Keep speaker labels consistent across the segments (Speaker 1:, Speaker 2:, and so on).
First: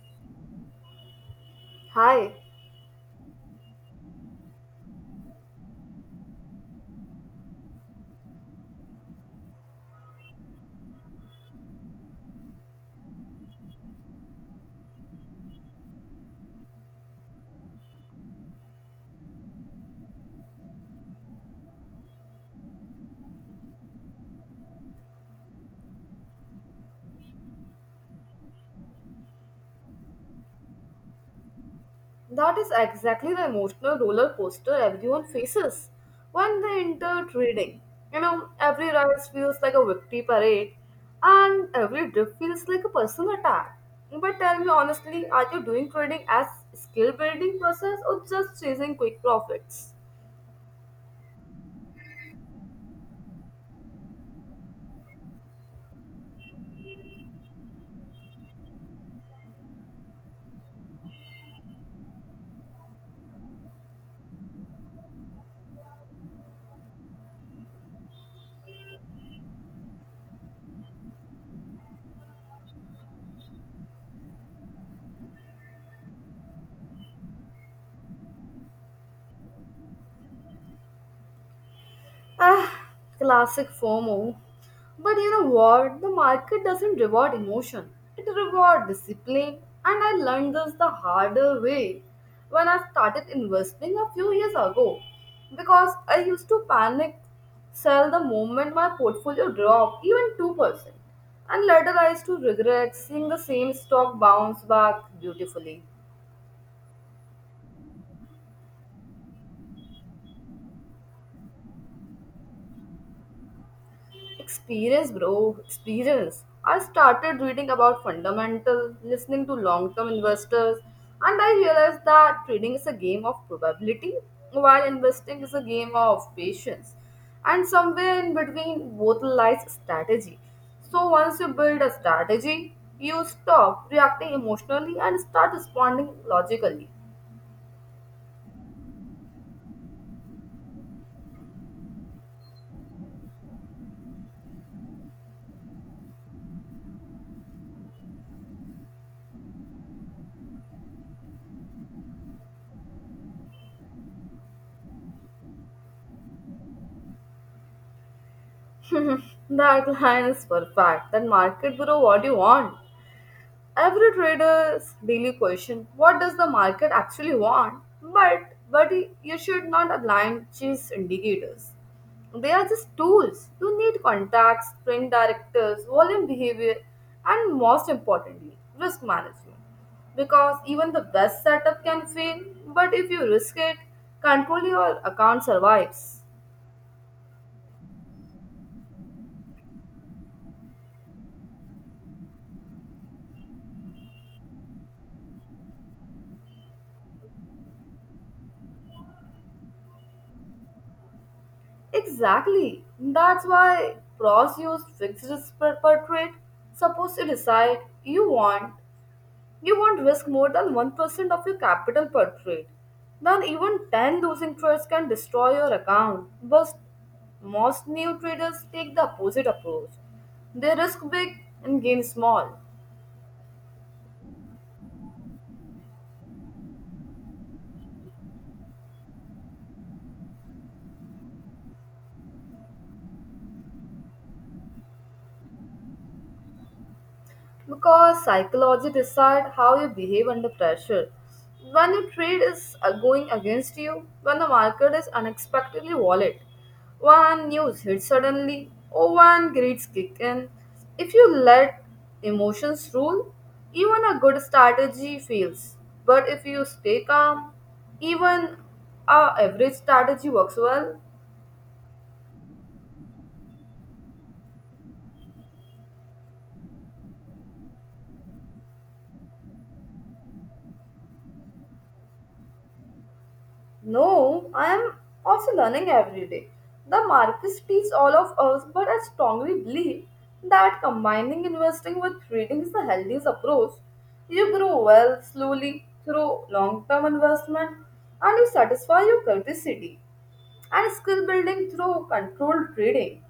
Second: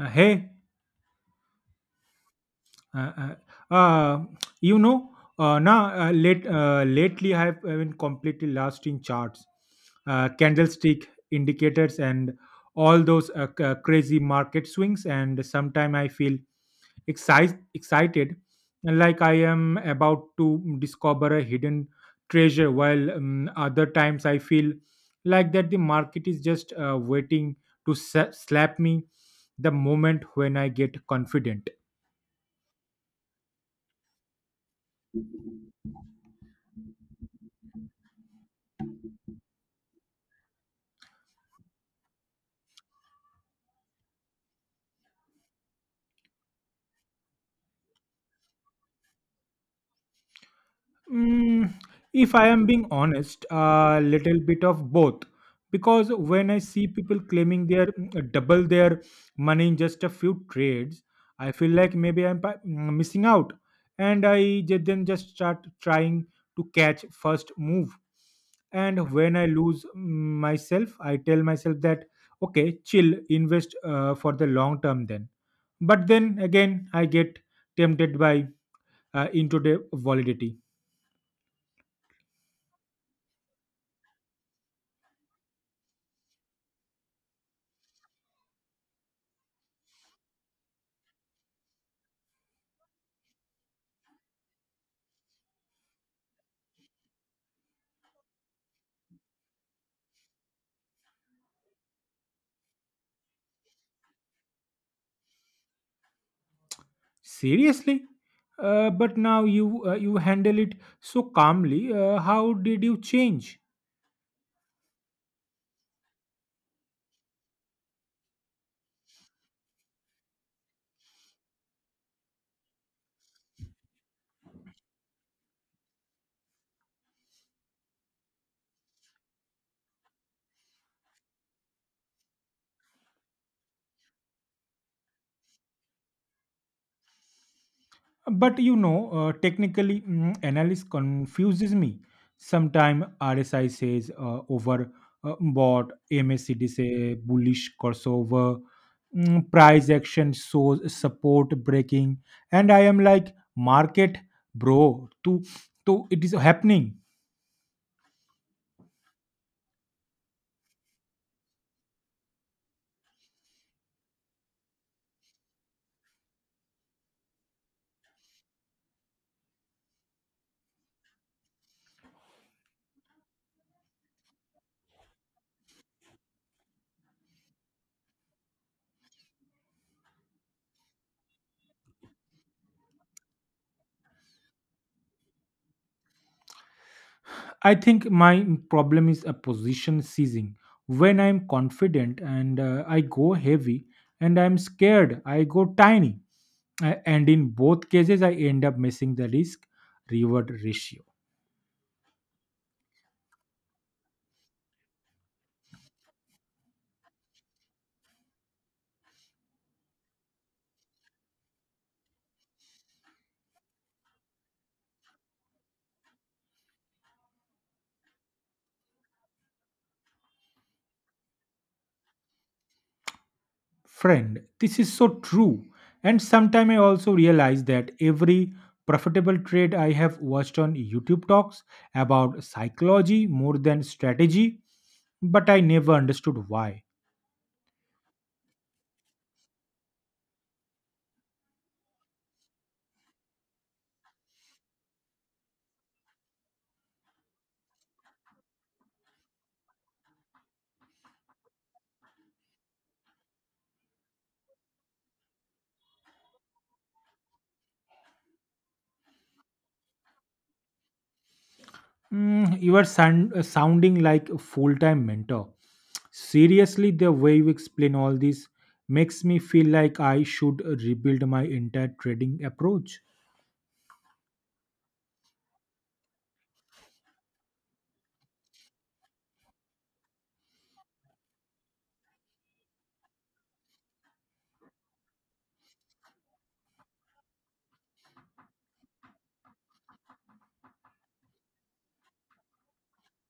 Speaker 1: Hey.
Speaker 2: Hi,
Speaker 1: uh, uh, uh, you know, lately I have been completely lost in charts, candlestick indicators, and all those crazy market swings. And sometimes I feel excited, like I am about to discover a hidden treasure, while other times I feel like that the market is just waiting to slap me the moment when I get confident.
Speaker 2: that is exactly the emotional roller coaster everyone faces when they enter trading. You know, every rise feels like a victory parade, and every dip feels like a personal attack. But tell me honestly, are you doing trading as skill building process or just chasing quick profits?
Speaker 1: Mm, if I am being honest, a little bit of both. Because when I see people claiming their double their money in just a few trades, I feel like maybe I'm missing out, and I ju- then just start trying to catch first move. And when I lose myself, I tell myself that okay, chill, invest for the long term then. But then again, I get tempted by into the validity.
Speaker 2: Ah, classic FOMO. But you know what? The market doesn't reward emotion, it rewards discipline. And I learned this the harder way when I started investing a few years ago because I used to panic, sell the moment my portfolio dropped even 2%. And later I used to regret seeing the same stock bounce back beautifully.
Speaker 1: Seriously? But now you handle it so calmly. How did you change?
Speaker 2: Experience, bro, experience. I started reading about fundamental, listening to long term investors, and I realized that trading is a game of probability while investing is a game of patience. And somewhere in between, both lies strategy. So once you build a strategy, you stop reacting emotionally and start responding logically.
Speaker 1: But you know, technically, analysis confuses me. Sometimes RSI says over bought, MACD say bullish crossover, price action shows support breaking, and I am like market bro. To it is happening.
Speaker 2: That line is perfect. That market, bro, what do you want? Every trader's daily question, what does the market actually want? But you should not blind chase indicators. They are just tools. You need contacts, print directors, volume behavior, and most importantly, risk management. Because even the best setup can fail, but if you risk it, control your account survives.
Speaker 1: I think my problem is a position seizing. When I'm confident and I go heavy, and I'm scared, I go tiny. And in both cases, I end up missing the risk reward ratio.
Speaker 2: Exactly. That's why pros use fixed spread per trade. Suppose you decide you won't risk more than 1% of your capital per trade. Then even 10 losing trades can destroy your account. But most new traders take the opposite approach. They risk big and gain small.
Speaker 1: Friend, this is so true. And sometimes I also realize that every profitable trade I have watched on YouTube talks about psychology more than strategy, but I never understood why.
Speaker 2: Because psychology decide how you behave under pressure. When your trade is going against you, when the market is unexpectedly volatile, when news hits suddenly, or when grades kick in, if you let emotions rule, even a good strategy fails. But if you stay calm, even a average strategy works well.
Speaker 1: You are sounding like a full time mentor. Seriously, the way you explain all this makes me feel like I should rebuild my entire trading approach.
Speaker 2: No, I am also learning every day. The markets teach all of us, but I strongly believe that combining investing with trading is the healthiest approach. You grow wealth slowly through long term investment and you satisfy your curiosity and skill building through controlled trading.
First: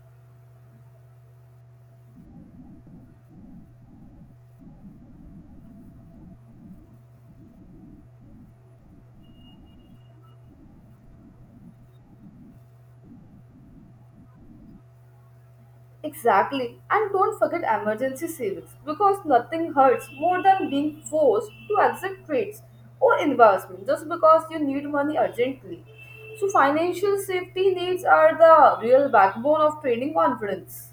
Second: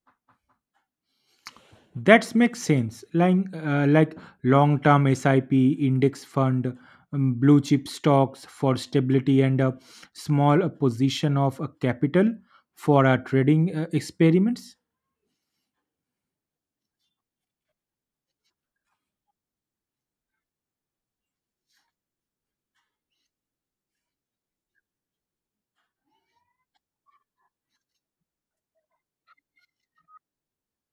Speaker 1: That makes sense. Like long term SIP, index fund, blue chip stocks for stability, and a small position of capital for our trading experiments.
Speaker 2: Exactly. And don't forget emergency savings because nothing hurts more than being forced to exit trades or investment just because you need money urgently. So, financial safety needs are the real backbone of trading confidence.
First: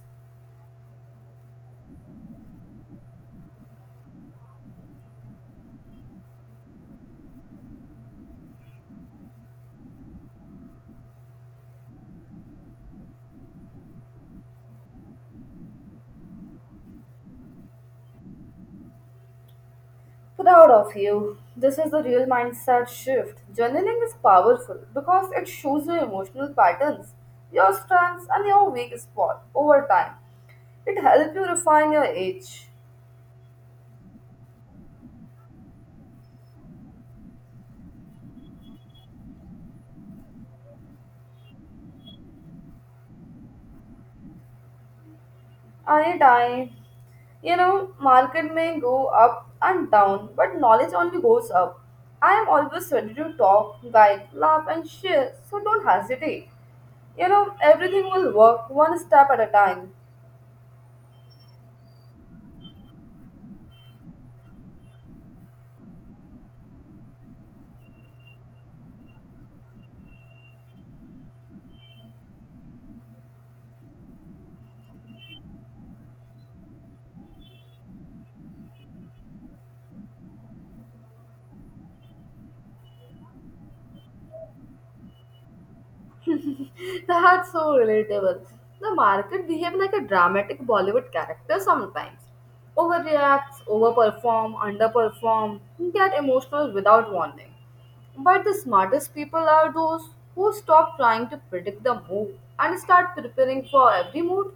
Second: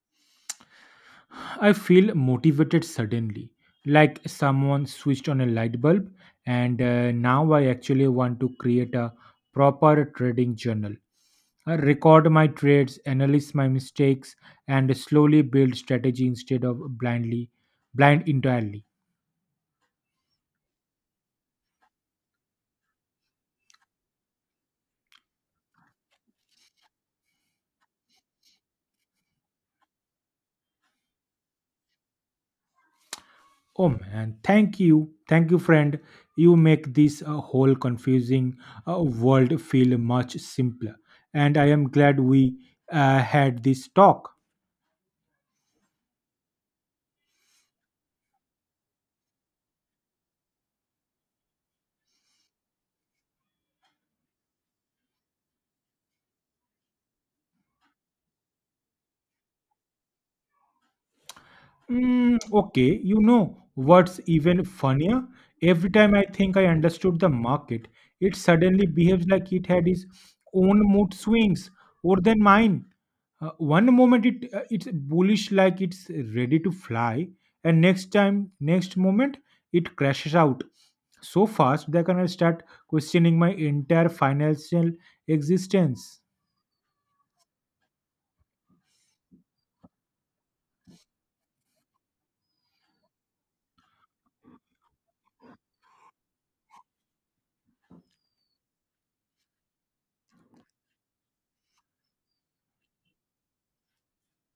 Speaker 1: I feel motivated suddenly, like someone switched on a light bulb, and now I actually want to create a proper trading journal. I record my trades, analyze my mistakes, and slowly build strategy instead of blindly, blind entirely.
Speaker 2: Proud of you. This is the real mindset shift. Journaling is powerful because it shows your emotional patterns, your strengths, and your weak spot over time. It helps you refine your edge.
Speaker 1: Oh man, thank you, friend. You make this whole confusing world feel much simpler, and I am glad we had this talk.
Speaker 2: Anytime. You know, market may go up and down, but knowledge only goes up. I am always ready to talk, guide, laugh, and share, so don't hesitate. You know, everything will work one step at a time.
Speaker 1: Okay, you know what's even funnier? Every time I think I understood the market, it suddenly behaves like it had its own mood swings or than mine. One moment it's bullish like it's ready to fly, and next time, next moment, it crashes out so fast that I can start questioning my entire financial existence.
Speaker 2: That's so relatable. The market behave like a dramatic Bollywood character sometimes. Overreacts, overperform, underperform, get emotional without warning. But the smartest people are those who stop trying to predict the mood and start preparing for every mood.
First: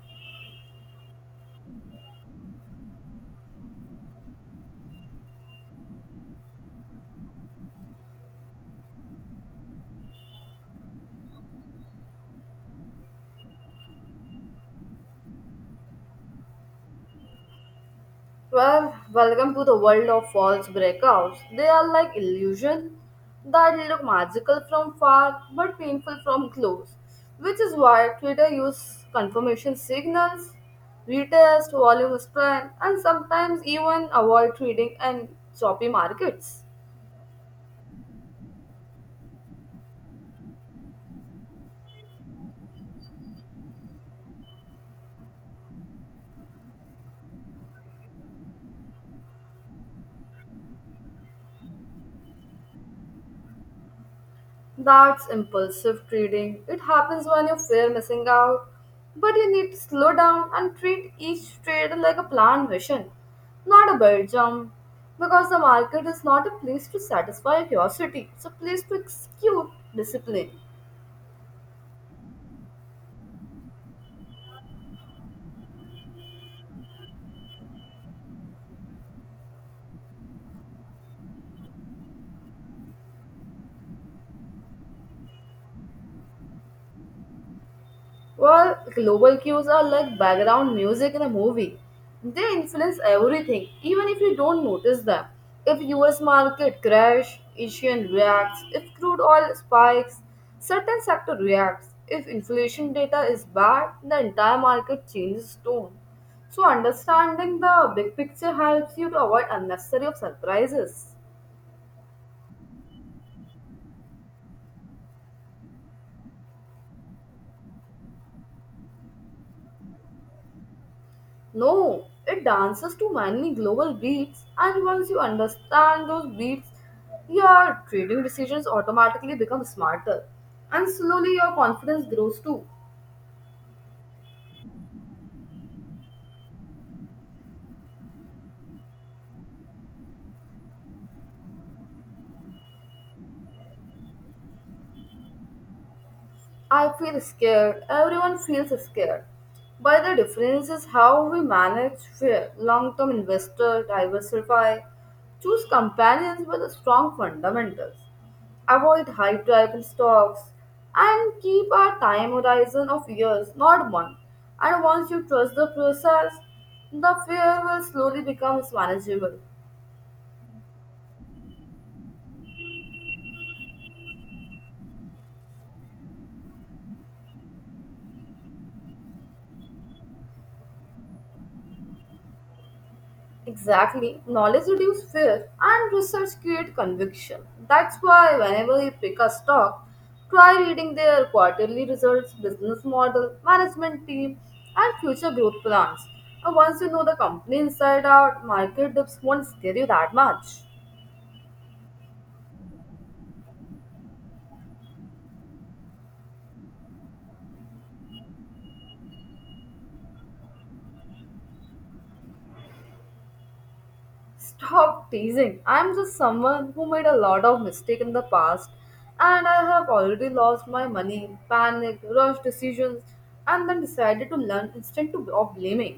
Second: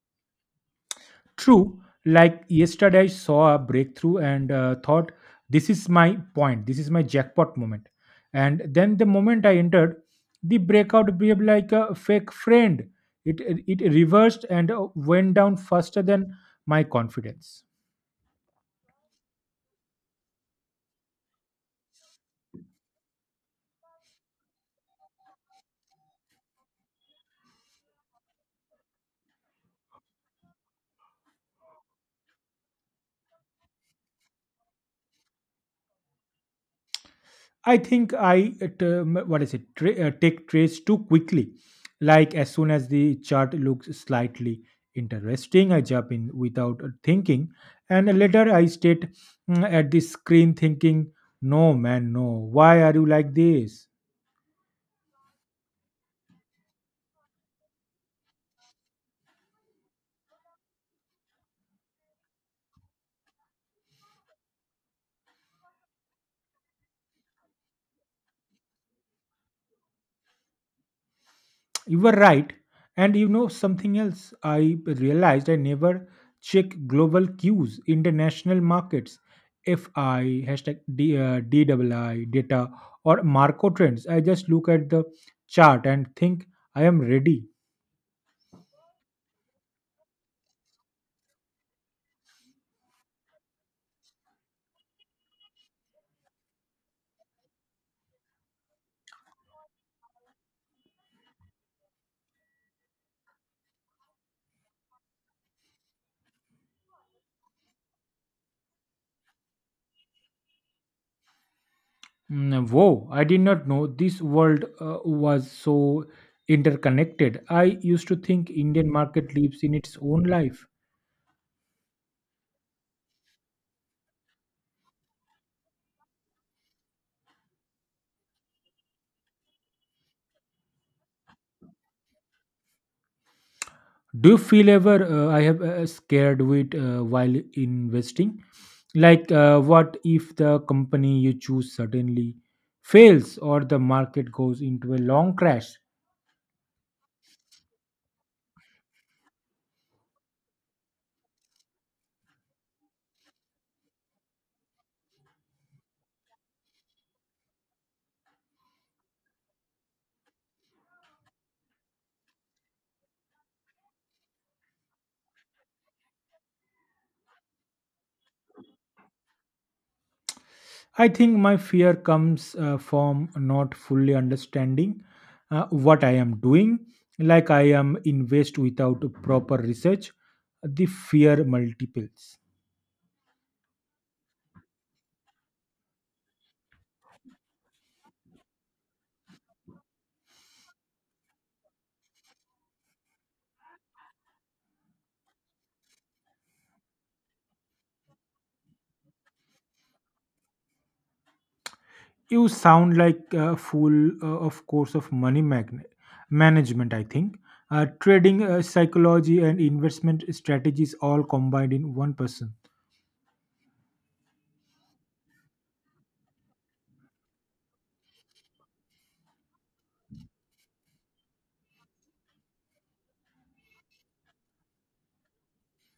Speaker 1: True, like yesterday, I saw a breakthrough and thought, this is my point, this is my jackpot moment. And then the moment I entered, the breakout behaved like a fake friend. It reversed and went down faster than my confidence.
Speaker 2: Well, welcome to the world of false breakouts. They are like illusion that look magical from far but painful from close, which is why Twitter uses confirmation signals, retest, volume spread, and sometimes even avoid trading and choppy markets.
Speaker 1: I think I t- what is it tra- take trades too quickly. Like as soon as the chart looks slightly interesting, I jump in without thinking, and later I state at the screen thinking, "No man, no. Why are you like this?"
Speaker 2: That's impulsive trading. It happens when you fear missing out, but you need to slow down and treat each trade like a planned mission, not a bird jump. Because the market is not a place to satisfy curiosity, it's a place to execute discipline.
Speaker 1: You were right. And you know something else I realized I never check global cues, international markets, FI, hashtag D, DWI, data, or Marco trends. I just look at the chart and think I am ready.
Speaker 2: Well, global cues are like background music in a movie. They influence everything, even if you don't notice them. If US market crash, Asian reacts. If crude oil spikes, certain sector reacts. If inflation data is bad, the entire market changes tone. So understanding the big picture helps you to avoid unnecessary of surprises.
Speaker 1: Whoa, I did not know this world was so interconnected. I used to think Indian market lives in its own life.
Speaker 2: No, it dances to many global beats, and once you understand those beats, your trading decisions automatically become smarter, and slowly your confidence grows too.
Speaker 1: Do you feel ever I have scared with while investing, like what if the company you choose suddenly fails or the market goes into a long crash?
Speaker 2: I feel scared. Everyone feels scared. But the difference is how we manage fear. Long-term investor, diversify, choose companions with strong fundamentals, avoid high rival stocks, and keep our time horizon of years, not month. And once you trust the process, the fear will slowly become manageable.
Speaker 1: I think my fear comes from not fully understanding what I am doing. Like I am invest without proper research, the fear multiples.
Speaker 2: Exactly. Knowledge reduces fear and research creates conviction. That's why whenever you pick a stock, try reading their quarterly results, business model, management team, and future growth plans. And once you know the company inside out, market dips won't scare you that much.
Speaker 1: You sound like a fool of course of management, I think. Trading psychology and investment strategies all combined in one person.
Speaker 2: Stop teasing. I'm just someone who made a lot of mistakes in the past and I have already lost my money, panicked, rushed decisions, and then decided to learn of blaming.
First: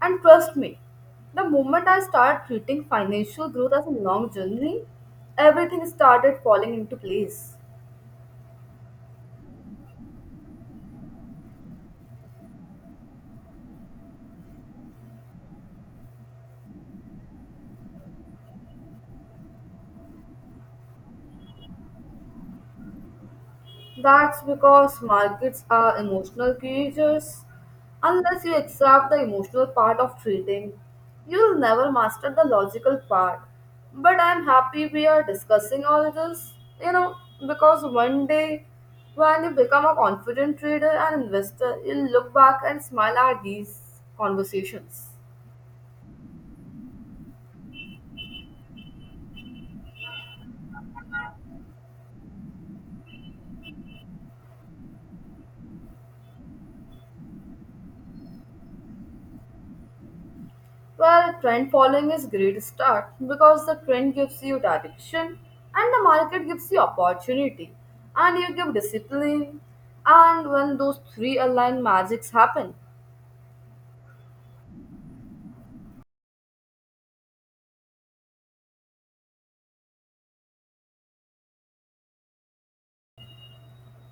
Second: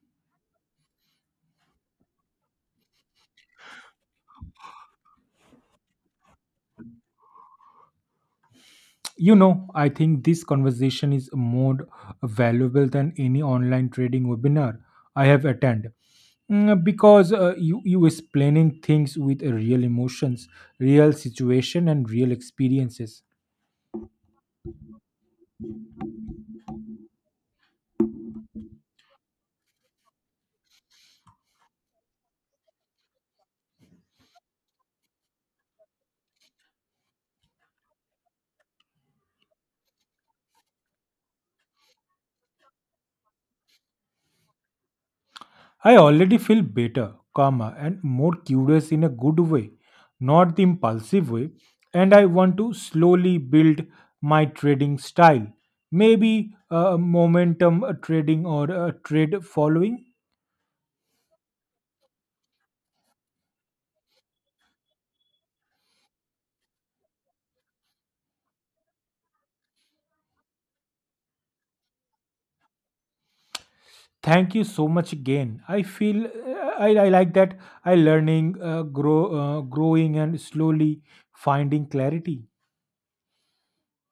Speaker 2: And trust me, the moment I start treating financial growth as a long journey, everything started falling into place.
Speaker 1: You know, I think this conversation is more valuable than any online trading webinar I have attended. Because you explaining things with real emotions, real situation and real experiences.
Speaker 2: That's because markets are emotional creatures. Unless you accept the emotional part of trading, you'll never master the logical part. But I'm happy we are discussing all this, you know, because one day when you become a confident trader and investor, you'll look back and smile at these conversations.
Speaker 1: I already feel better, calmer, and more curious in a good way, not the impulsive way, and I want to slowly build my trading style. Maybe momentum trading or trade following.
Speaker 2: Well, trend following is great start because the trend gives you direction and the market gives you opportunity and you give discipline and when those three aligned magics happen,
Speaker 1: Thank you so much again. I feel I like that I growing, and slowly finding clarity.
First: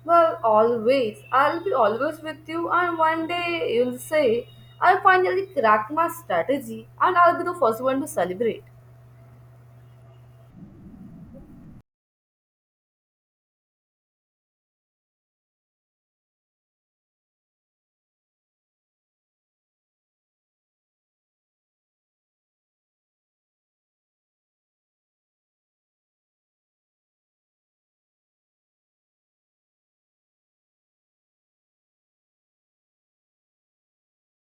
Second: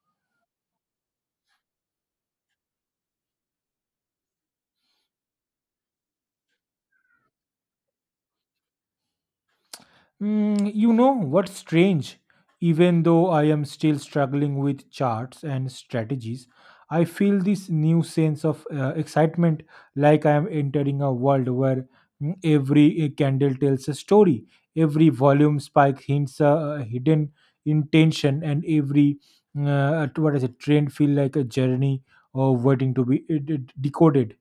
Speaker 2: well always I'll be always with you and one day you'll say I finally cracked my strategy and I'll be the first one to celebrate.
Speaker 1: You know what's strange? Even though I am still struggling with charts and strategies, I feel this new sense of excitement, like I am entering a world where every candle tells a story, every volume spike hints a hidden intention, and every trend feel like a journey or waiting to be decoded.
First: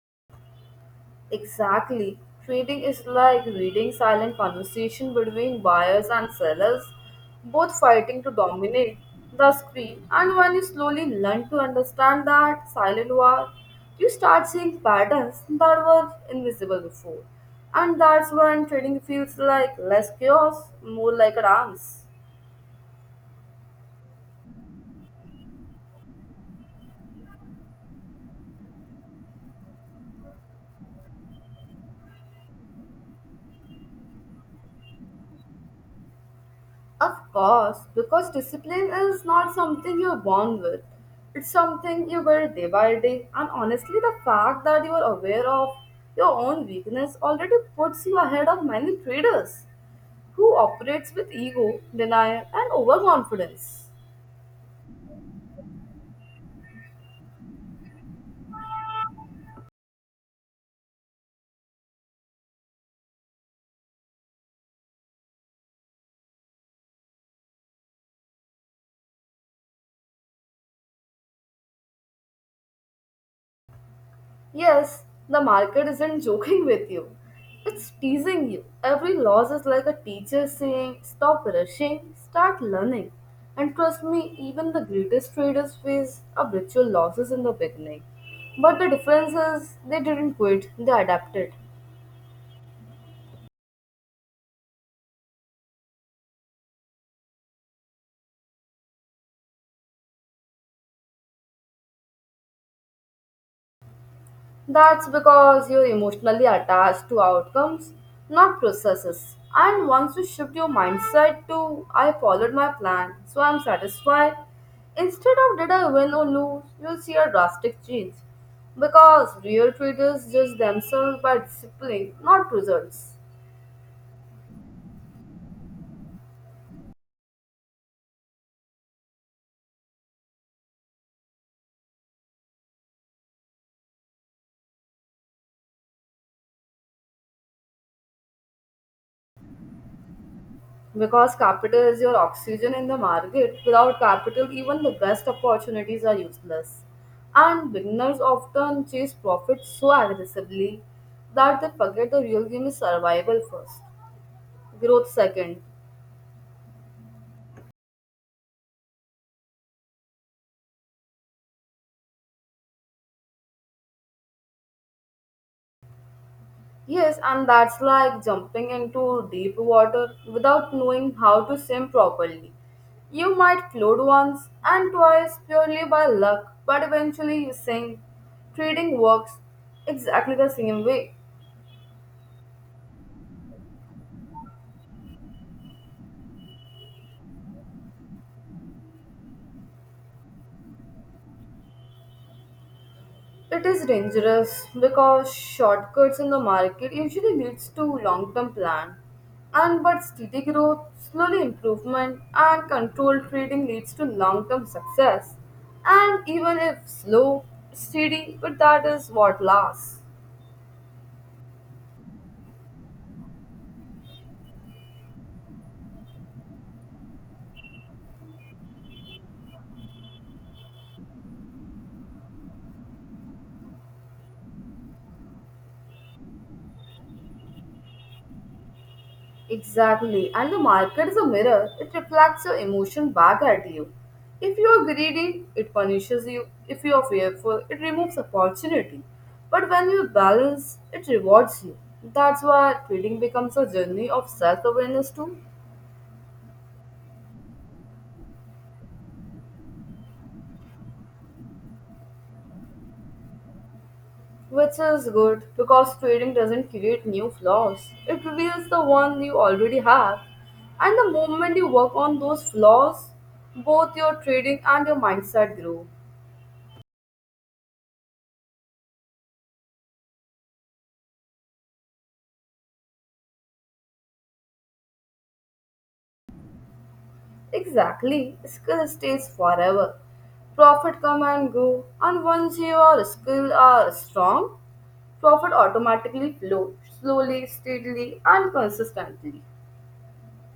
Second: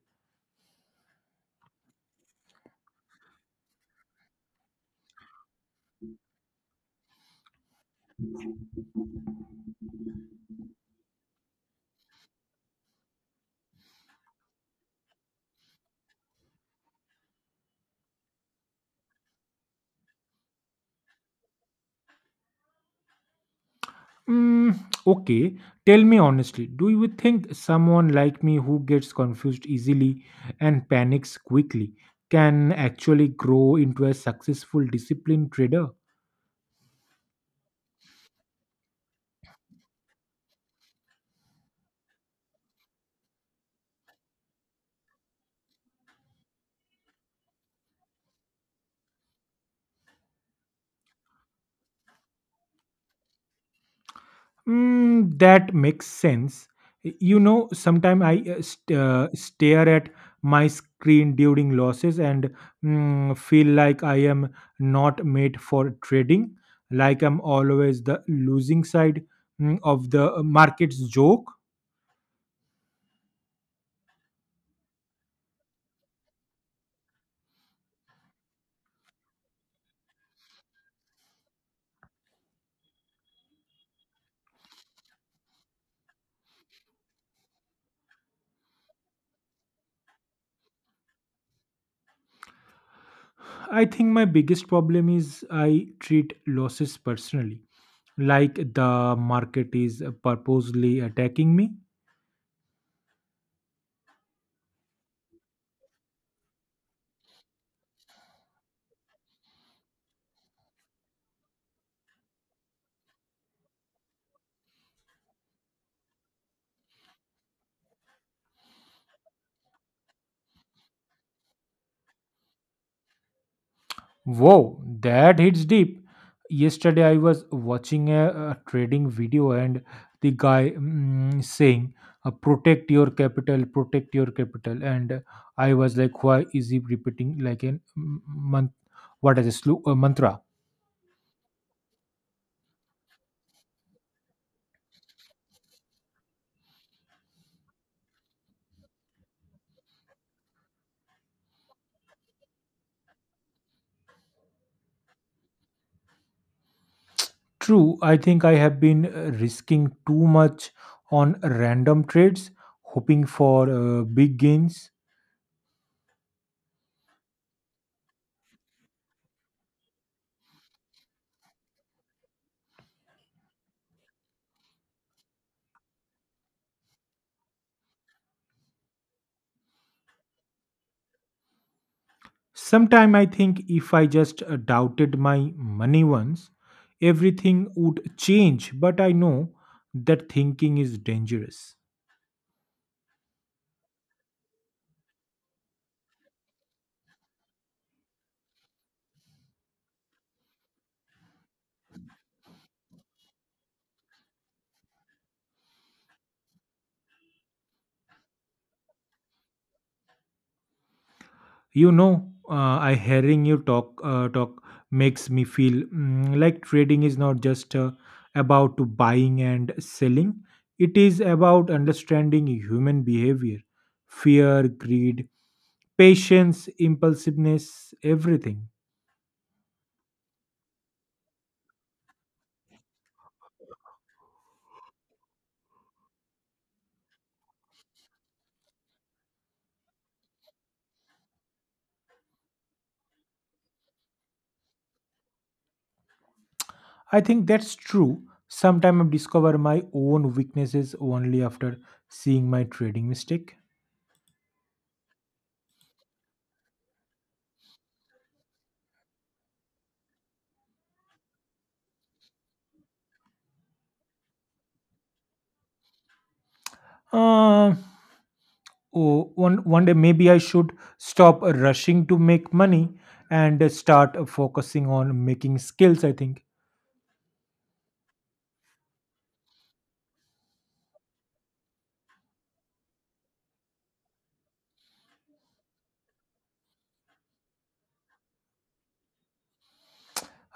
Speaker 2: Exactly. Trading is like reading silent conversation between buyers and sellers, both fighting to dominate the screen. And when you slowly learn to understand that silent war, you start seeing patterns that were invisible before. And that's when trading feels like less chaos, more like a dance.
Speaker 1: Mm, okay, tell me honestly, do you think someone like me who gets confused easily and panics quickly can actually grow into a successful disciplined trader?
Speaker 2: Of course, because discipline is not something you're born with. It's something you build day by day, and honestly, the fact that you are aware of your own weakness already puts you ahead of many traders who operates with ego, denial, and overconfidence.
Speaker 1: Mm, that makes sense. You know, sometimes I stare at my screen during losses and feel like I am not made for trading, like I'm always the losing side of the market's joke.
Speaker 2: Yes, the market isn't joking with you. It's teasing you. Every loss is like a teacher saying, stop rushing, start learning. And trust me, even the greatest traders face habitual losses in the beginning. But the difference is they didn't quit, they adapted.
Speaker 1: I think my biggest problem is I treat losses personally, like the market is purposely attacking me.
Speaker 2: That's because you're emotionally attached to outcomes, not processes. And once you shift your mindset to, I followed my plan, so I'm satisfied, instead of did I win or lose, you'll see a drastic change. Because real traders judge themselves by discipline, not results.
Speaker 1: Whoa, that hits deep. Yesterday I was watching a trading video and the guy saying, protect your capital," and I was like, "Why is he repeating like a month? What is a slow a mantra?"
Speaker 2: Because capital is your oxygen in the market. Without capital, even the best opportunities are useless. And beginners often chase profit so aggressively that they forget the real game is survival first, growth second.
Speaker 1: True, I think I have been risking too much on random trades, hoping for big gains.
Speaker 2: Yes, and that's like jumping into deep water without knowing how to swim properly. You might float once and twice purely by luck, but eventually you sink. Trading works exactly the same way.
Speaker 1: Sometime I think if I just doubted my money once, everything would change, but I know that thinking is dangerous.
Speaker 2: It is dangerous because shortcuts in the market usually leads to long-term plan. And but steady growth, slowly improvement, and controlled trading leads to long-term success. And even if slow, steady, but that is what lasts.
Speaker 1: You know, I hearing you talk talk makes me feel like trading is not just about to buying and selling. It is about understanding human behavior, fear, greed, patience, impulsiveness, everything.
Speaker 2: Exactly. And the market is a mirror. It reflects your emotion back at you. If you are greedy, it punishes you. If you are fearful, it removes opportunity. But when you balance, it rewards you. That's why trading becomes a journey of self awareness too.
Speaker 1: I think that's true. Sometimes I discover my own weaknesses only after seeing my trading mistake.
Speaker 2: Which is good because trading doesn't create new flaws. It reveals the one you already have. And the moment you work on those flaws, both your trading and your mindset grow.
Speaker 1: Uh, oh, one one day maybe I should stop rushing to make money and start focusing on making skills, I think.
Speaker 2: Exactly, skill stays forever. Profit come and go, and once your skill are strong, profit automatically flow slowly, steadily, and consistently.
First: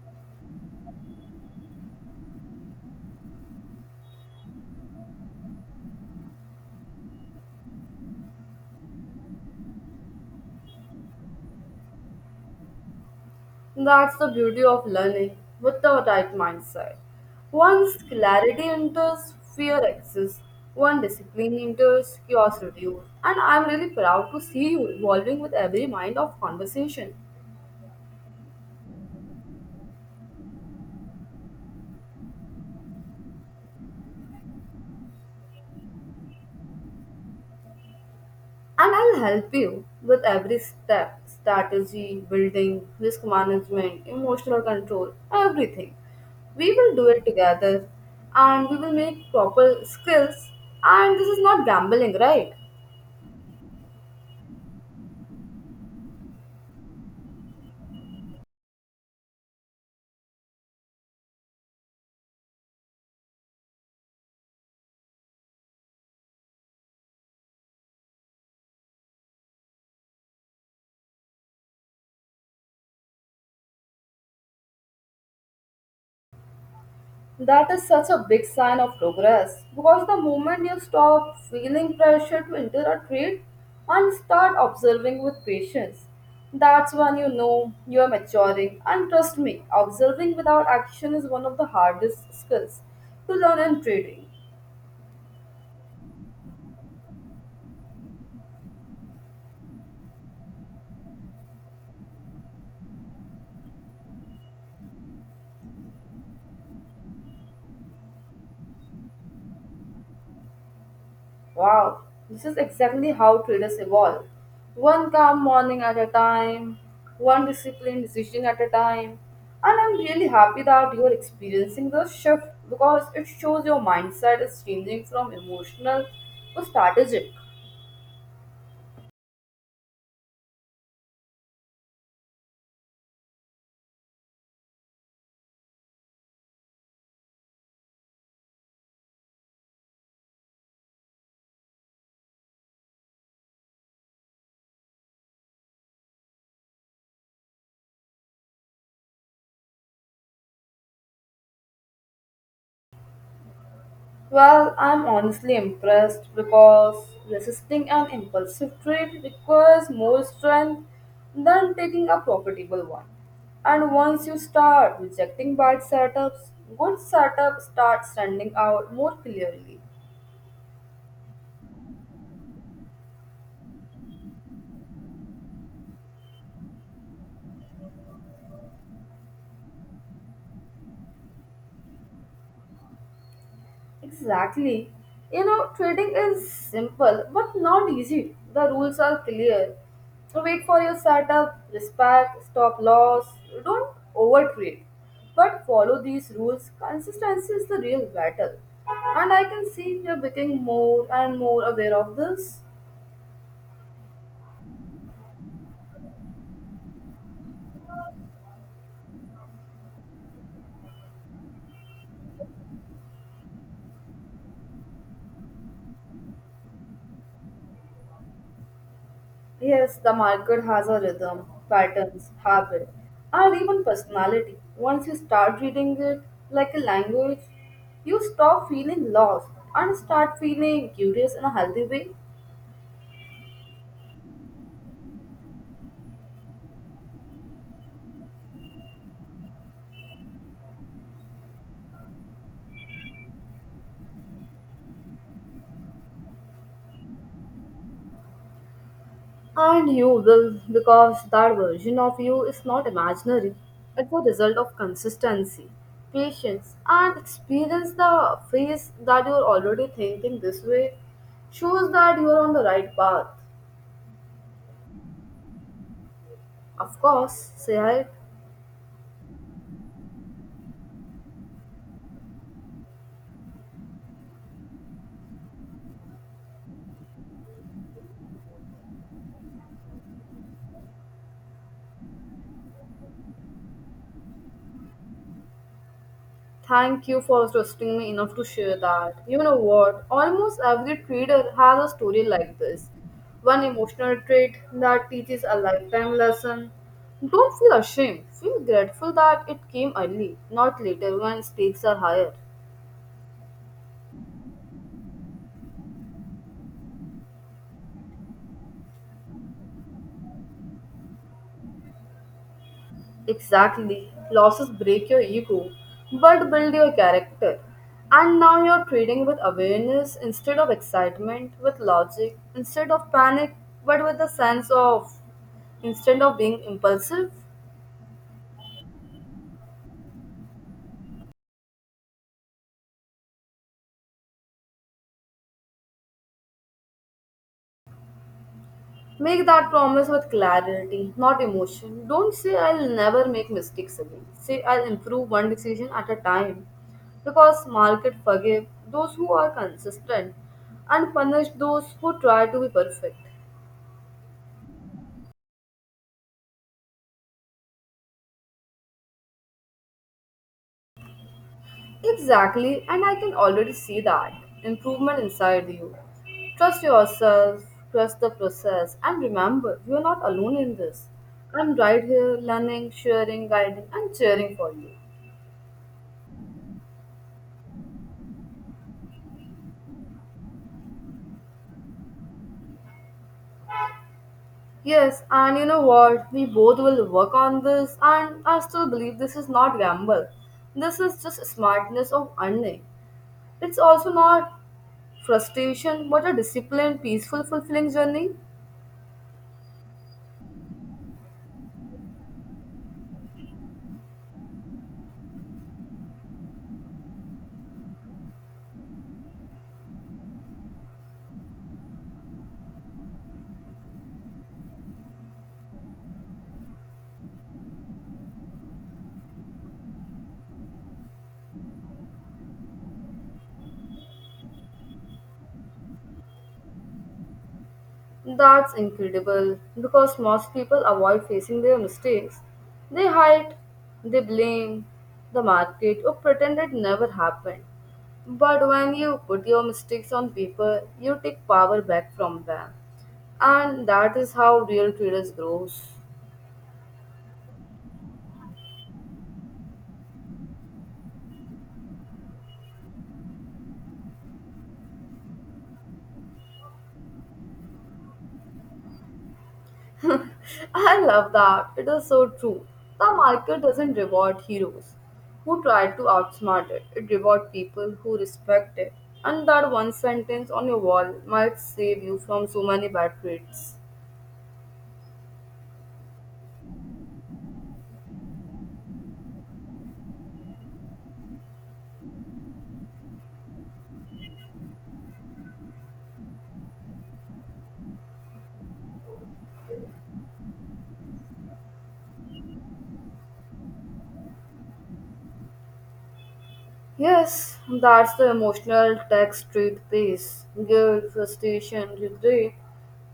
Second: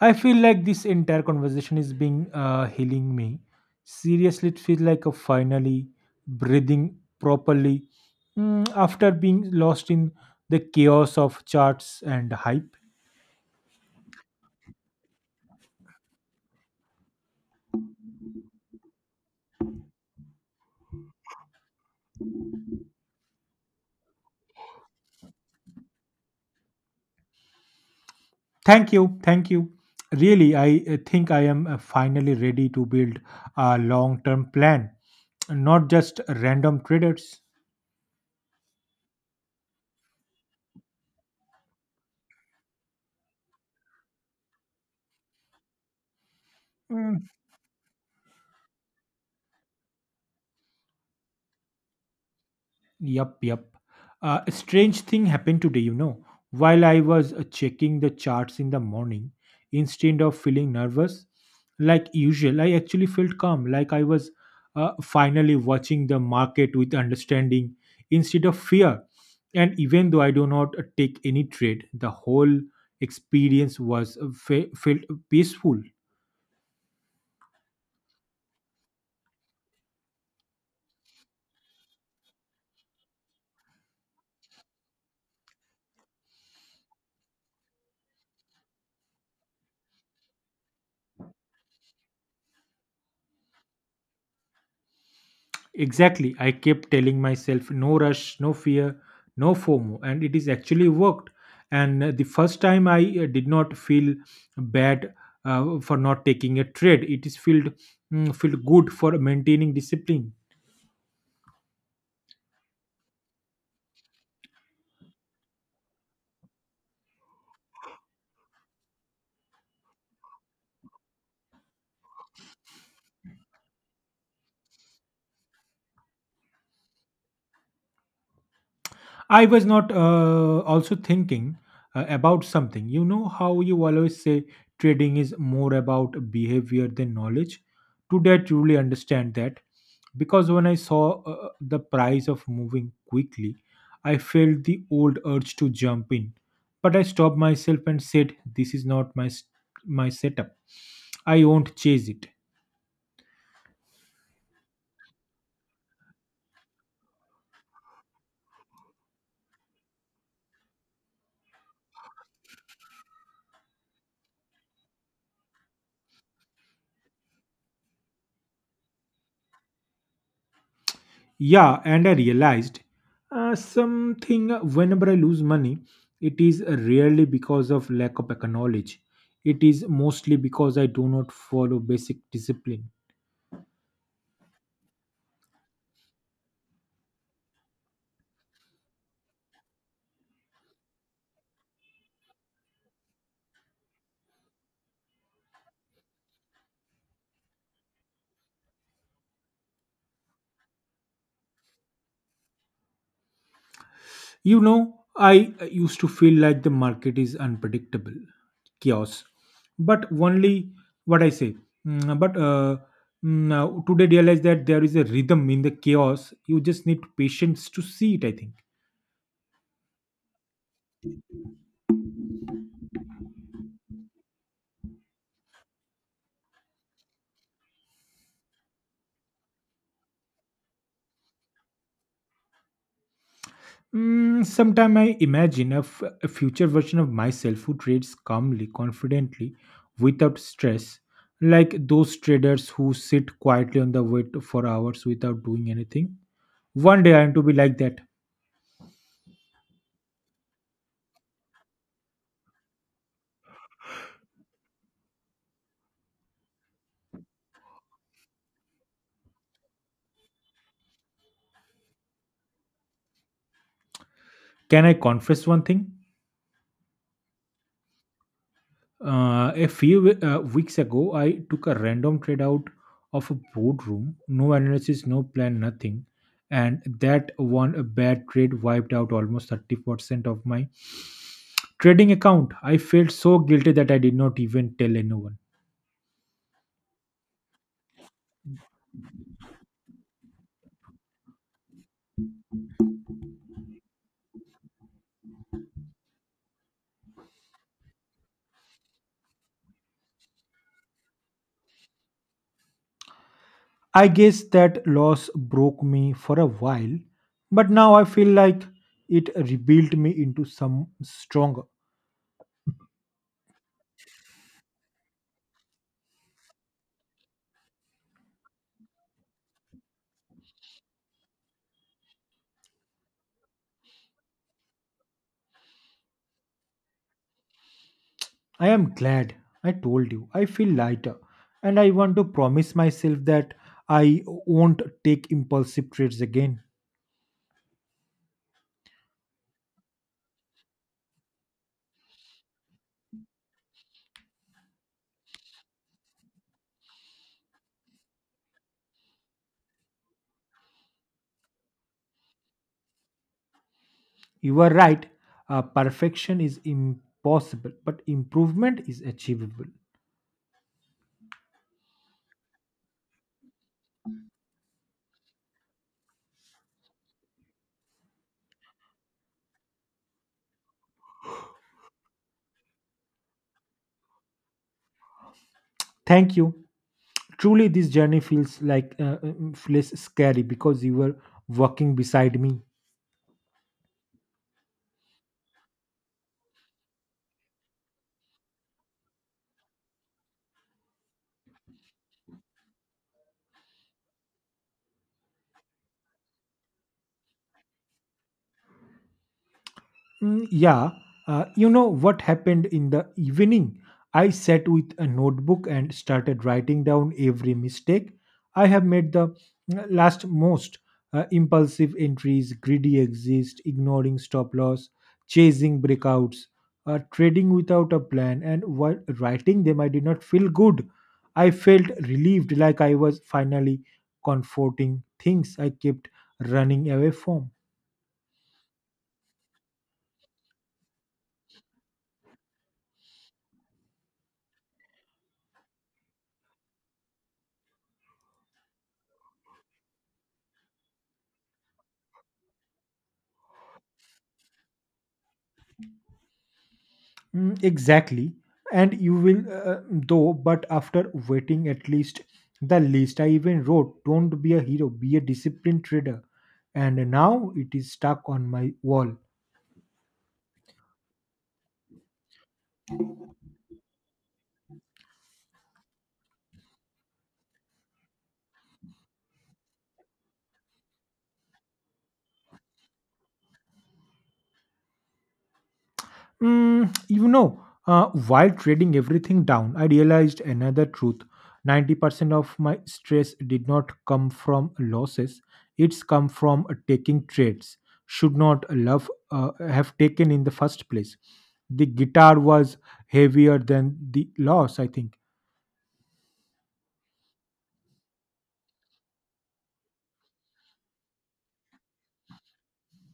Speaker 1: I feel like this entire conversation is being healing me. Seriously, it feels like a finally breathing properly after being lost in the chaos of charts and hype.
Speaker 2: That's the beauty of learning with the right mindset. Once clarity enters, fear exists. One discipline enters, chaos reduces. And I'm really proud to see you evolving with every mind of conversation.
Speaker 1: Thank you, thank you. Really, I think I am finally ready to build a long-term plan, not just random traders.
Speaker 2: And I'll help you with every step strategy, building, risk management, emotional control, everything. We will do it
Speaker 1: Mm,
Speaker 2: together and we will make proper skills. And this is not gambling, right?
Speaker 1: Yup, yup. A strange thing happened today, you know. While I was checking the charts in the morning, instead of feeling nervous, like usual, I actually felt calm, like I was finally watching the market with understanding instead of fear. And even though I do not take any trade, the whole experience was felt peaceful.
Speaker 2: That is such a big sign of progress because the moment you stop feeling pressure to enter a trade and start observing with patience, that's when you know you are maturing. And trust me, observing without action is one of the hardest skills to learn in trading.
Speaker 1: Exactly. I kept telling myself no rush, no fear, no FOMO, and it is actually worked. And the first time I did not feel bad for not taking a trade. It is felt felt good for maintaining discipline.
Speaker 2: Wow, this is exactly how traders evolve. One calm morning at a time, one disciplined decision at a time. And I'm really happy that you're experiencing the shift because it shows your mindset is changing from emotional to strategic.
Speaker 1: I was not also thinking about something. You know how you always say trading is more about behavior than knowledge? Today, I truly understand that because when I saw the price of moving quickly, I felt the old urge to jump in. But I stopped myself and said, this is not my setup. I won't chase it.
Speaker 2: Well, I'm honestly impressed because resisting an impulsive trade requires more strength than taking a profitable one. And once you start rejecting bad setups, good setups start standing out more clearly.
Speaker 1: Yeah, and I realized something whenever I lose money, it is rarely because of lack of knowledge. It is mostly because I do not follow basic discipline.
Speaker 2: Exactly. You know, trading is simple but not easy. The rules are clear. Wait for your setup, respect, stop loss, don't overtrade. But follow these rules. Consistency is the real battle. And I can see you're becoming more and more aware of this.
Speaker 1: You know, I used to feel like the market is unpredictable, chaos. But only what I say. Mm, But uh, Today realize that there is a rhythm in the chaos. You just need patience to see it, I think.
Speaker 2: Yes, the market has a rhythm, patterns, habit, and even personality. Once you start reading it like a language, you stop feeling lost and start feeling curious in a healthy way.
Speaker 1: Sometimes I imagine a future version of myself who trades calmly, confidently, without stress, like those traders who sit quietly on the wait for hours without doing anything. One day I am to be like that.
Speaker 2: And you will, because that version of you is not imaginary. It's a result of consistency, patience, and experience the phase that you're already thinking this way shows that you're on the right path.
Speaker 1: Can I confess one thing?
Speaker 2: Of course, say hi.
Speaker 1: A few weeks ago, I took a random trade out of a boardroom, no analysis, no plan, nothing, and that one bad trade wiped out almost 30% of my trading account. I felt so guilty that I did not even tell anyone.
Speaker 2: Thank you for trusting me enough to share that. You know what? Almost every trader has a story like this. One emotional trait that teaches a lifetime lesson. Don't feel ashamed. Feel grateful that it came early, not later when stakes are higher.
Speaker 1: I guess that loss broke me for a while, but now I feel like it rebuilt me into some stronger.
Speaker 2: Exactly. Losses break your ego, but build your character. And now you're trading with awareness instead of excitement, with logic instead of panic, but with a sense of instead of being impulsive.
Speaker 1: I am glad I told you. I feel lighter, and I want to promise myself that I won't take impulsive trades again.
Speaker 2: Make that promise with clarity, not emotion. Don't say, I'll never make mistakes again. Say, I'll improve one decision at a time. Because market forgive those who are consistent and punish those who try to be perfect.
Speaker 1: You are right. Perfection is impossible, but improvement is achievable.
Speaker 2: Exactly, and I can already see that improvement inside you. Trust yourself, trust the process, and remember, you are not alone in this. I'm right here learning, sharing, guiding, and cheering for you.
Speaker 1: Thank you. Truly, this journey feels like feels scary because you were walking beside me.
Speaker 2: Yes, and you know what? We both will work on this, and I still believe this is not gamble. This is just smartness of earning. It's also not frustration, but a disciplined, peaceful, fulfilling journey.
Speaker 1: Yeah, you know what happened in the evening? I sat with a notebook and started writing down every mistake I have made, the last most impulsive entries, greedy exist, ignoring stop loss, chasing breakouts, trading without a plan. And while writing them, I did not feel good. I felt relieved, like I was finally comforting things I kept running away from.
Speaker 2: That's incredible because most people avoid facing their mistakes. They hide, they blame the market, or pretend it never happened. But when you put your mistakes on paper, you take power back from them. And that is how real traders grows.
Speaker 1: Exactly, and you will though but after waiting at least the least, I even wrote, don't be a hero, be a disciplined trader, and now it is stuck on my wall.
Speaker 2: I love that. It is so true. The market doesn't reward heroes who try to outsmart it. It rewards people who respect it. And that one sentence on your wall might save you from so many bad trades.
Speaker 1: You know, while trading everything down, I realized another truth. 90% of my stress did not come from losses, it's come from taking trades. Should not love have taken in the first place. The guitar was heavier than the loss, I think.
Speaker 2: Yes, that's the emotional text treat piece. Guilt, frustration, regret.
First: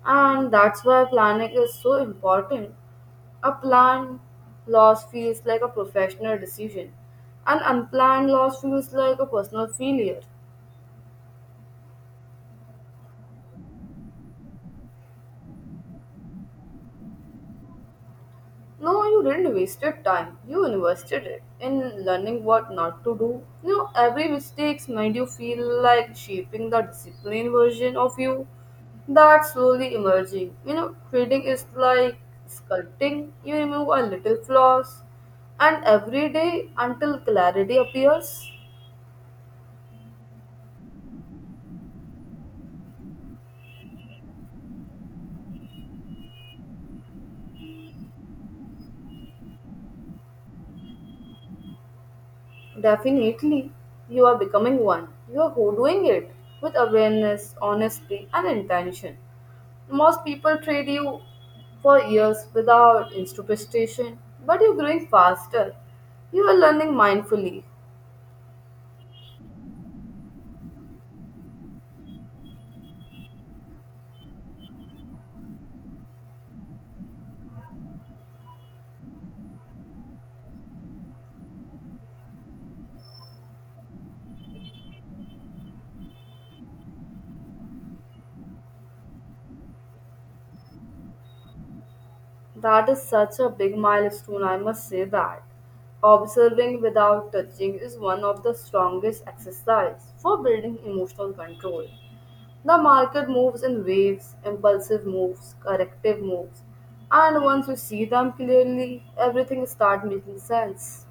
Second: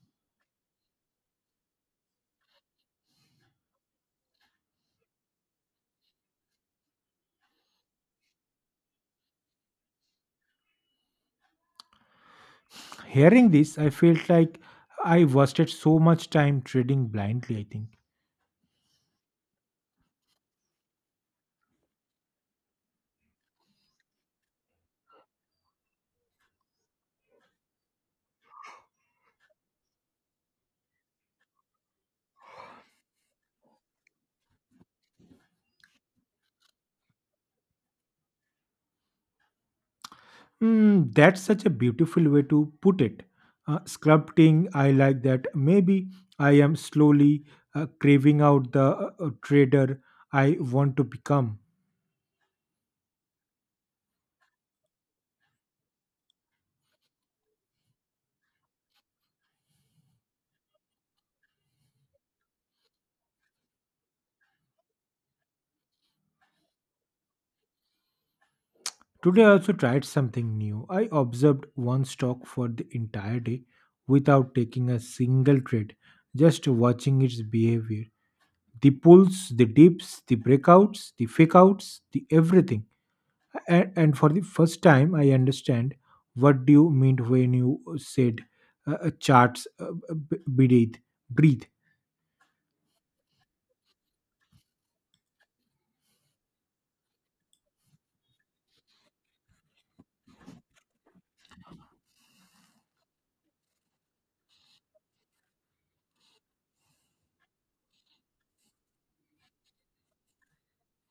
Speaker 2: And that's why planning is so important. A planned loss feels like a professional decision. An unplanned loss feels like a personal failure.
Speaker 1: Hearing this, I felt like I wasted so much time trading blindly, I think.
Speaker 2: No, you didn't waste your time. You invested it in learning what not to do. You know, every mistakes made you feel like shaping the disciplined version of you that's slowly emerging. You know, trading is like sculpting. You remove a little flaws, and every day until clarity appears.
Speaker 1: That's such a beautiful way to put it. Sculpting, I like that. Maybe I am slowly craving out the trader I want to become.
Speaker 2: Definitely, you are becoming one. You are doing it with awareness, honesty, and intention. Most people trade you for years without instrumentation, but you're growing faster. You are learning mindfully.
Speaker 1: Today, I also tried something new. I observed one stock for the entire day without taking a single trade, just watching its behavior. The pulls, the dips, the breakouts, the fakeouts, the everything. And for the first time I understand what do you mean when you said charts b- breathe breathe.
Speaker 2: That is such a big milestone, I must say that. Observing without touching is one of the strongest exercise for building emotional control. The market moves in waves, impulsive moves, corrective moves, and once you see them clearly, everything starts making sense.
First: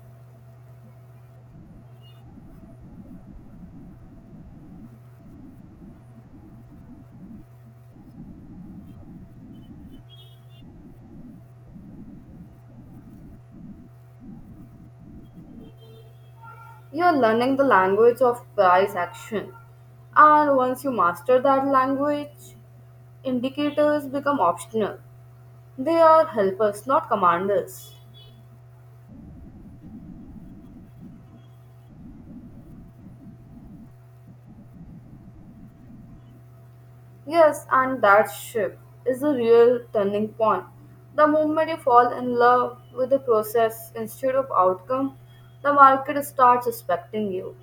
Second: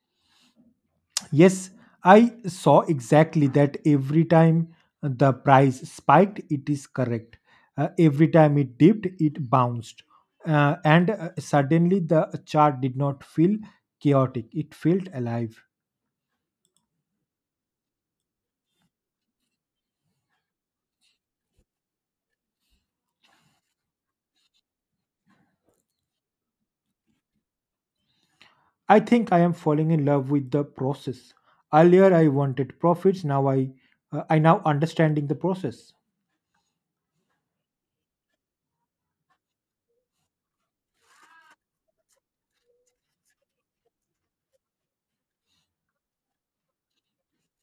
Speaker 1: Yes, I saw exactly that every time the price spiked, it is correct. Every time it dipped, it bounced. And Suddenly the chart did not feel chaotic, it felt alive.
Speaker 2: You're learning the language of price action. And once you master that language, indicators become optional. They are helpers, not commanders.
Speaker 1: I think I am falling in love with the process. Earlier I wanted profits, now I now understanding the process.
Speaker 2: Yes, and that shift is the real turning point. The moment you fall in love with the process instead of outcome, the market starts respecting you.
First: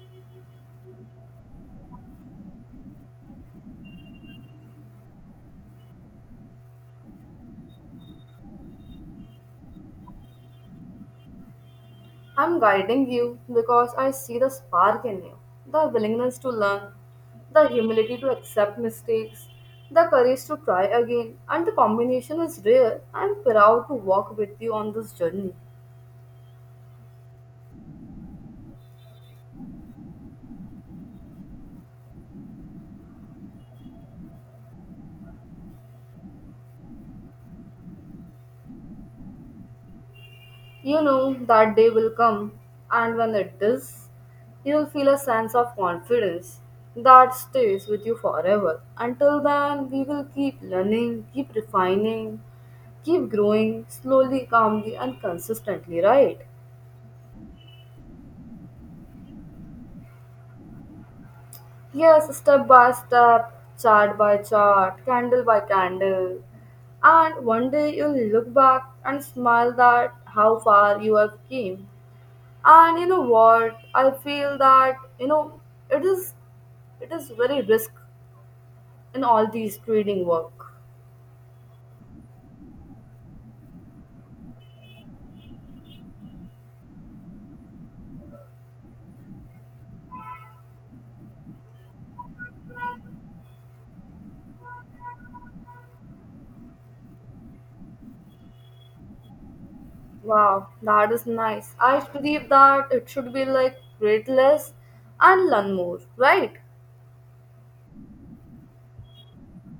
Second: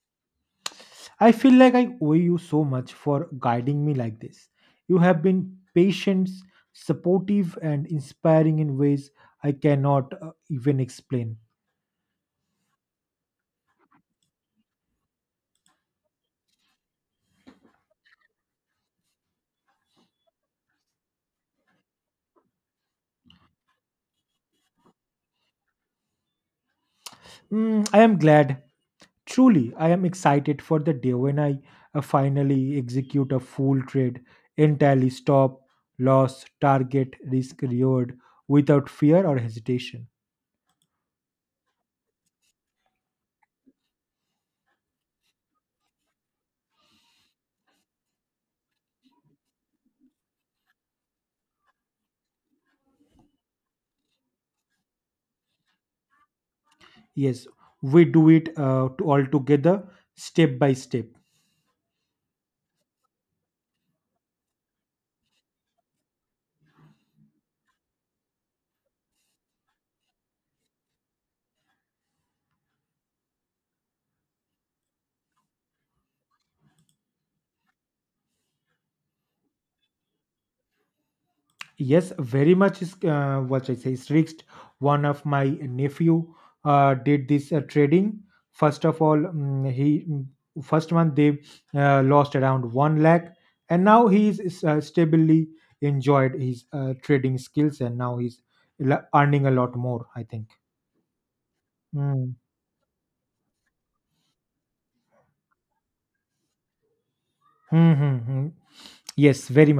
Speaker 1: I feel like I owe you so much for guiding me like this. You have been patient, supportive and inspiring in ways I cannot even explain.
Speaker 2: I'm guiding you because I see the spark in you, the willingness to learn, the humility to accept mistakes, the courage to try again, and the combination is rare. I'm proud to walk with you on this journey.
Speaker 1: I am glad. Truly, I am excited for the day when I finally execute a full trade, entirely stop, loss, target, risk, reward, without fear or hesitation.
Speaker 2: You know that day will come, and when it does, you'll feel a sense of confidence that stays with you forever. Until then, we will keep learning, keep refining, keep growing slowly, calmly, and consistently, right?
Speaker 1: Yes, we do it to all together, step by step.
Speaker 2: Yes, step by step, chart by chart, candle by candle. And one day you'll look back and smile that how far you have came. And you know what? I feel that you know it is it is very risk in all these trading work.
Speaker 1: Yes, very much is what I say is risked. One of my nephew did this trading. First of all, first month they lost around one lakh, and now he is stably enjoyed his trading skills, and now he's earning a lot more, I think.
Speaker 2: Wow, that is nice. I
Speaker 1: Mm.
Speaker 2: believe that it should be like read less and learn more, right?
Speaker 1: Hmm, hmm, hmm. Yes, very much.